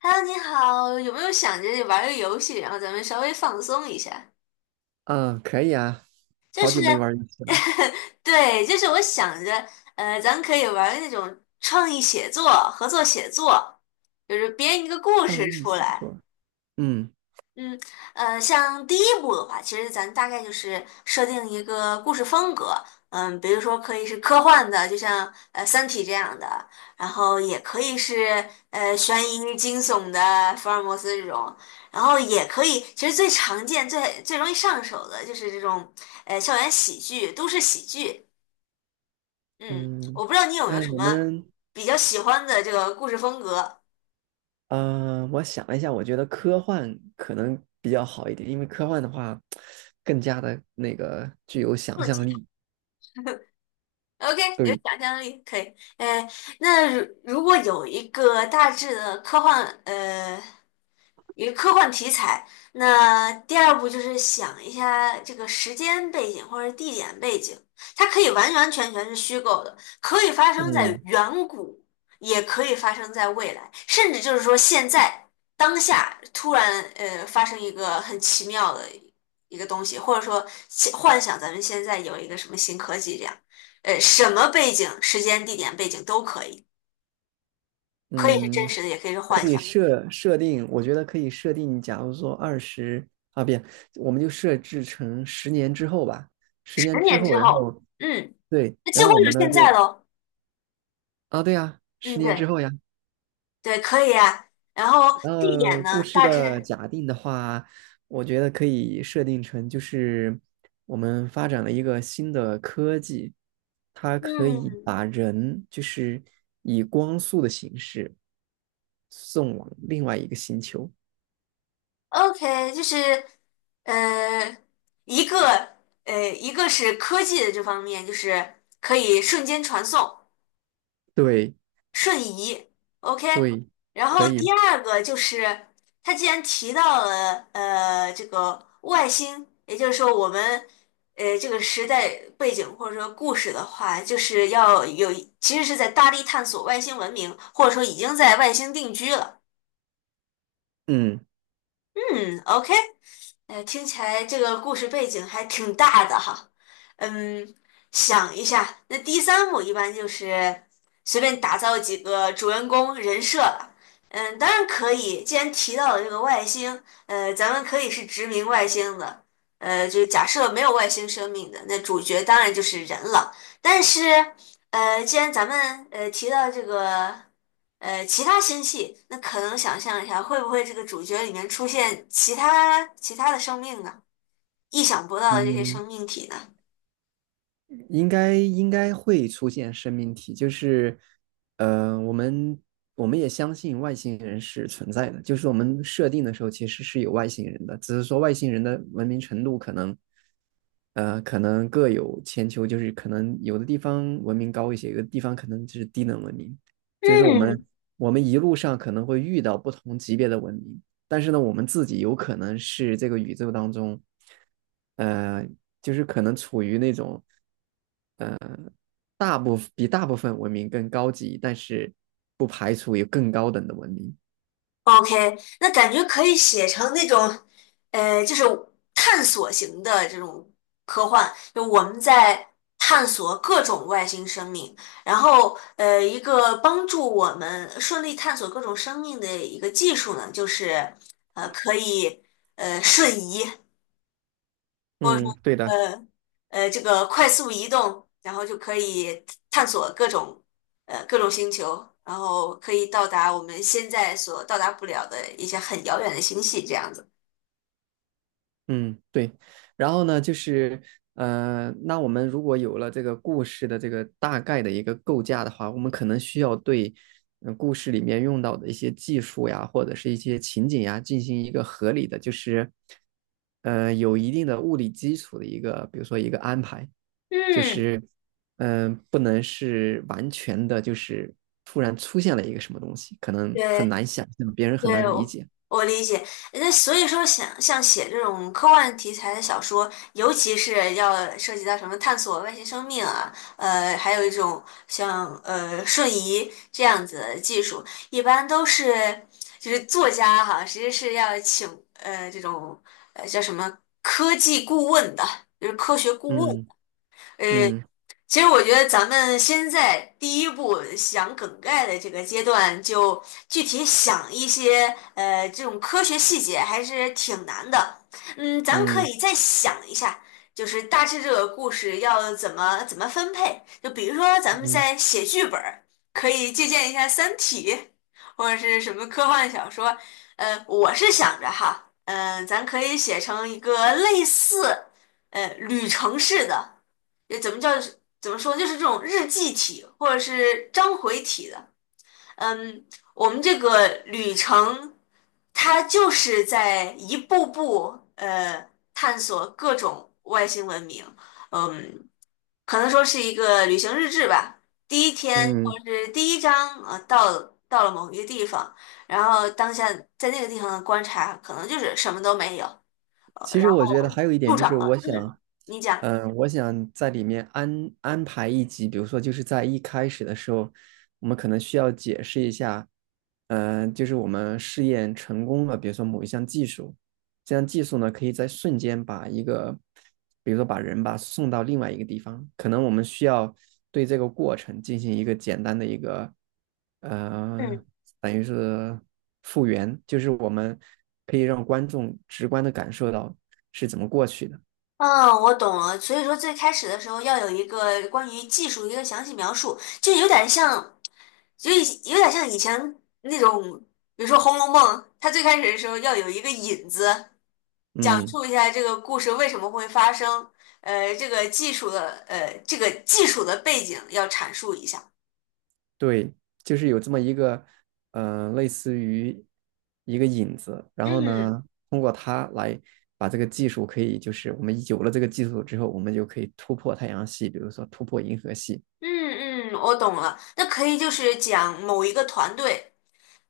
Hello，你好，有没有想着玩个游戏，然后咱们稍微放松一下？嗯，可以啊，就好是，久没玩儿游戏了。对，就是我想着，咱可以玩那种创意写作、合作写作，就是编一个故创事意出写来。作，嗯嗯，像第一部的话，其实咱大概就是设定一个故事风格。嗯，比如说可以是科幻的，就像《三体》这样的，然后也可以是悬疑惊悚的福尔摩斯这种，然后也可以，其实最常见、最容易上手的就是这种校园喜剧、都市喜剧。嗯，嗯，我不知道你有没有那什我么们，比较喜欢的这个故事风格。我想了一下，我觉得科幻可能比较好一点，因为科幻的话，更加的那个具有想象力。OK，有对，想象力，可以。哎，那如果有一个大致的科幻，一个科幻题材，那第二步就是想一下这个时间背景或者地点背景。它可以完完全全是虚构的，可以发生在嗯远古，也可以发生在未来，甚至就是说现在当下突然发生一个很奇妙的一个东西，或者说幻想咱们现在有一个什么新科技这样。什么背景、时间、地点、背景都可以，可以是真嗯，实的，也可以是可幻以想。设定，我觉得可以设定，假如说二十啊，不，我们就设置成十年之后吧，十十年之年后，之然后，后嗯，对，那几然乎后我就们是呢现在就喽。啊，对呀，十嗯，年之对后呀。对，可以啊。然后地点故呢，事大致，的假定的话，我觉得可以设定成就是我们发展了一个新的科技，它可以嗯把人就是以光速的形式送往另外一个星球。，OK，就是呃，一个一个是科技的这方面，就是可以瞬间传送，对瞬移，OK。对，然可后第以，二个就是，他既然提到了这个外星，也就是说我们这个时代背景或者说故事的话，就是要有其实是在大力探索外星文明，或者说已经在外星定居了。嗯嗯，OK。听起来这个故事背景还挺大的哈。嗯，想一下，那第三幕一般就是随便打造几个主人公人设吧。嗯，当然可以。既然提到了这个外星，咱们可以是殖民外星的。就假设没有外星生命的，那主角当然就是人了。但是，既然咱们提到这个。其他星系，那可能想象一下，会不会这个主角里面出现其他的生命呢？意想不到的这些嗯。生命体呢。应该会出现生命体，就是，呃，我们我们也相信外星人是存在的，就是我们设定的时候其实是有外星人的，只是说外星人的文明程度可能，可能各有千秋，就是可能有的地方文明高一些，有的地方可能就是低等文明，就是我们嗯，我们一路上可能会遇到不同级别的文明，但是呢，我们自己有可能是这个宇宙当中，呃，就是可能处于那种。大部分比大部分文明更高级，但是不排除有更高等的文明。？OK，那感觉可以写成那种，就是探索型的这种科幻，就我们在探索各种外星生命，然后一个帮助我们顺利探索各种生命的一个技术呢，就是可以瞬移。嗯，对的。呃这个快速移动，然后就可以探索各种各种星球，然后可以到达我们现在所到达不了的一些很遥远的星系，这样子。嗯，对。然后呢，就是那我们如果有了这个故事的这个大概的一个构架的话，我们可能需要对故事里面用到的一些技术呀，或者是一些情景呀，进行一个合理的，就是有一定的物理基础的一个，比如说一个安排，就嗯，是不能是完全的，就是突然出现了一个什么东西，可能很对，难想象，别人很对，难理我解。我理解。那所以说想，像写这种科幻题材的小说，尤其是要涉及到什么探索外星生命啊，还有一种像瞬移这样子的技术，一般都是就是作家哈，其实是要请这种叫什么科技顾问的，就是科学顾问。嗯呃。嗯其实我觉得咱们先在第一步想梗概的这个阶段，就具体想一些这种科学细节，还是挺难的。嗯，咱们可嗯以再想一下，就是大致这个故事要怎么怎么分配。就比如说咱们嗯。在写剧本儿，可以借鉴一下《三体》或者是什么科幻小说。我是想着哈，嗯、咱可以写成一个类似旅程式的。也怎么叫怎么说，就是这种日记体或者是章回体的。嗯，我们这个旅程，它就是在一步步探索各种外星文明。嗯，可能说是一个旅行日志吧。第一天或嗯，者是第一章，到了某一个地方，然后当下在那个地方的观察，可能就是什么都没有，其然实后我觉得还有一点助就是，长了。我嗯，想，你讲。我想在里面安排一集，比如说就是在一开始的时候，我们可能需要解释一下，就是我们试验成功了，比如说某一项技术，这样技术呢，可以在瞬间把一个，比如说把人吧送到另外一个地方，可能我们需要对这个过程进行一个简单的一个，嗯。呃，等于是复原，就是我们可以让观众直观的感受到是怎么过去的。嗯，我懂了。所以说，最开始的时候要有一个关于技术的一个详细描述，就有点像，就有点像以前那种，比如说《红楼梦》，它最开始的时候要有一个引子，讲嗯，述一下这个故事为什么会发生。这个技术的，这个技术的背景要阐述一下。对，就是有这么一个，类似于一个引子，然后嗯呢，通过它来把这个技术可以，就是我们有了这个技术之后，我们就可以突破太阳系，比如说突破银河系。嗯嗯，我懂了。那可以就是讲某一个团队。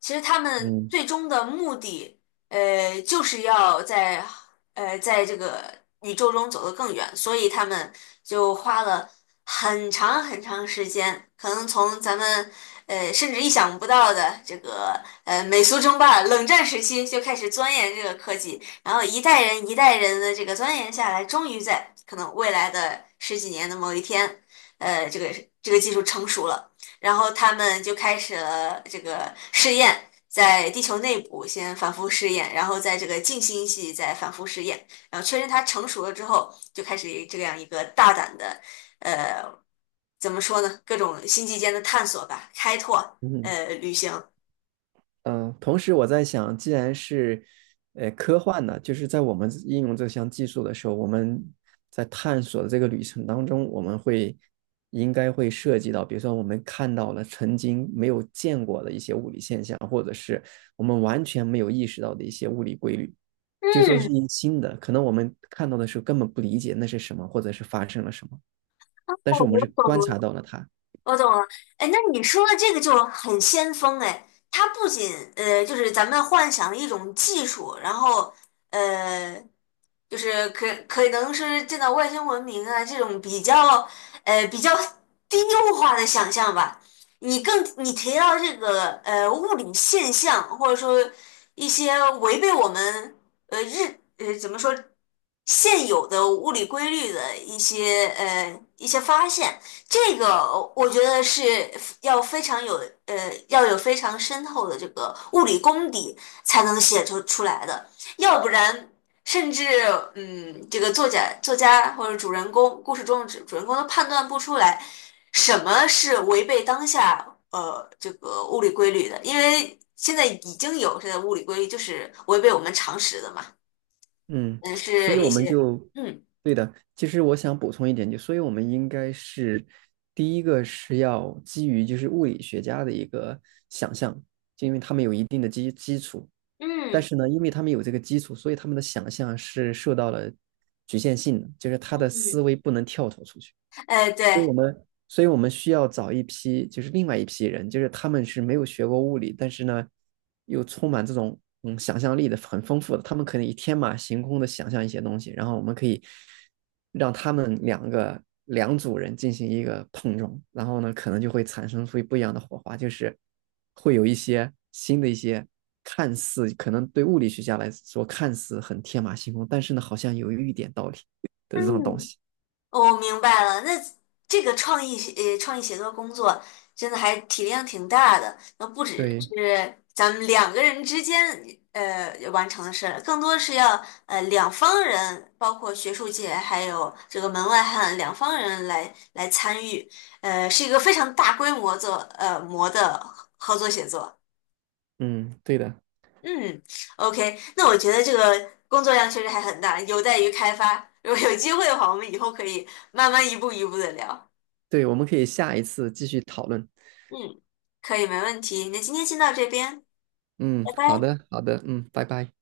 其实他们嗯最终的目的，就是要在在这个宇宙中走得更远，所以他们就花了很长很长时间，可能从咱们甚至意想不到的这个美苏争霸、冷战时期就开始钻研这个科技，然后一代人一代人的这个钻研下来，终于在可能未来的十几年的某一天，呃，这个这个技术成熟了。然后他们就开始了这个试验，在地球内部先反复试验，然后在这个近星系再反复试验，然后确认它成熟了之后，就开始这样一个大胆的，呃，怎么说呢？各种星际间的探索吧，开拓，嗯，旅行。嗯，同时我在想，既然是科幻呢，就是在我们应用这项技术的时候，我们在探索的这个旅程当中，我们会应该会涉及到，比如说我们看到了曾经没有见过的一些物理现象，或者是我们完全没有意识到的一些物理规律，就说是嗯，一新的，可能我们看到的时候根本不理解那是什么，或者是发生了什么，但哦是我们我是观察懂到了它。我懂了，哎，那你说的这个就很先锋哎。它不仅就是咱们幻想一种技术，然后呃，就是可能是见到外星文明啊这种比较比较低幼化的想象吧。你提到这个物理现象，或者说一些违背我们。呃日呃怎么说现有的物理规律的一些一些发现，这个我觉得是要非常有要有非常深厚的这个物理功底才能写出来的，要不然。甚至嗯，这个作家或者主人公故事中的主人公都判断不出来什么是违背当下这个物理规律的，因为现在已经有这个物理规律就是违背我们常识的嘛。嗯，嗯，所以是一我们些就，嗯对的。其实我想补充一点，就所以我们应该是第一个是要基于就是物理学家的一个想象，就因为他们有一定的基础，但嗯，是呢，因为他们有这个基础，所以他们的想象是受到了局限性的，就是他的思嗯，维不能跳脱出去。哎对。所以我们需要找一批，就是另外一批人，就是他们是没有学过物理，但是呢，又充满这种想象力的，很丰富的，他们可能以天马行空的想象一些东西，然后我们可以让他们两组人进行一个碰撞，然后呢，可能就会产生出不一样的火花，就是会有一些新的一些。看似可能对物理学家来说看似很天马行空，但是呢，好像有一点道理的这种东嗯。西。我明白了。那这个创意写作工作真的还体量挺大的，那不只对，是咱们两个人之间完成的事儿，更多是要两方人，包括学术界还有这个门外汉两方人来参与，是一个非常大规模模的合作写作。嗯，对的。嗯，OK，那我觉得这个工作量确实还很大，有待于开发。如果有机会的话，我们以后可以慢慢一步一步的聊。对，我们可以下一次继续讨论。嗯，可以，没问题。那今天先到这边，嗯，拜好拜。的，好的，嗯，拜拜。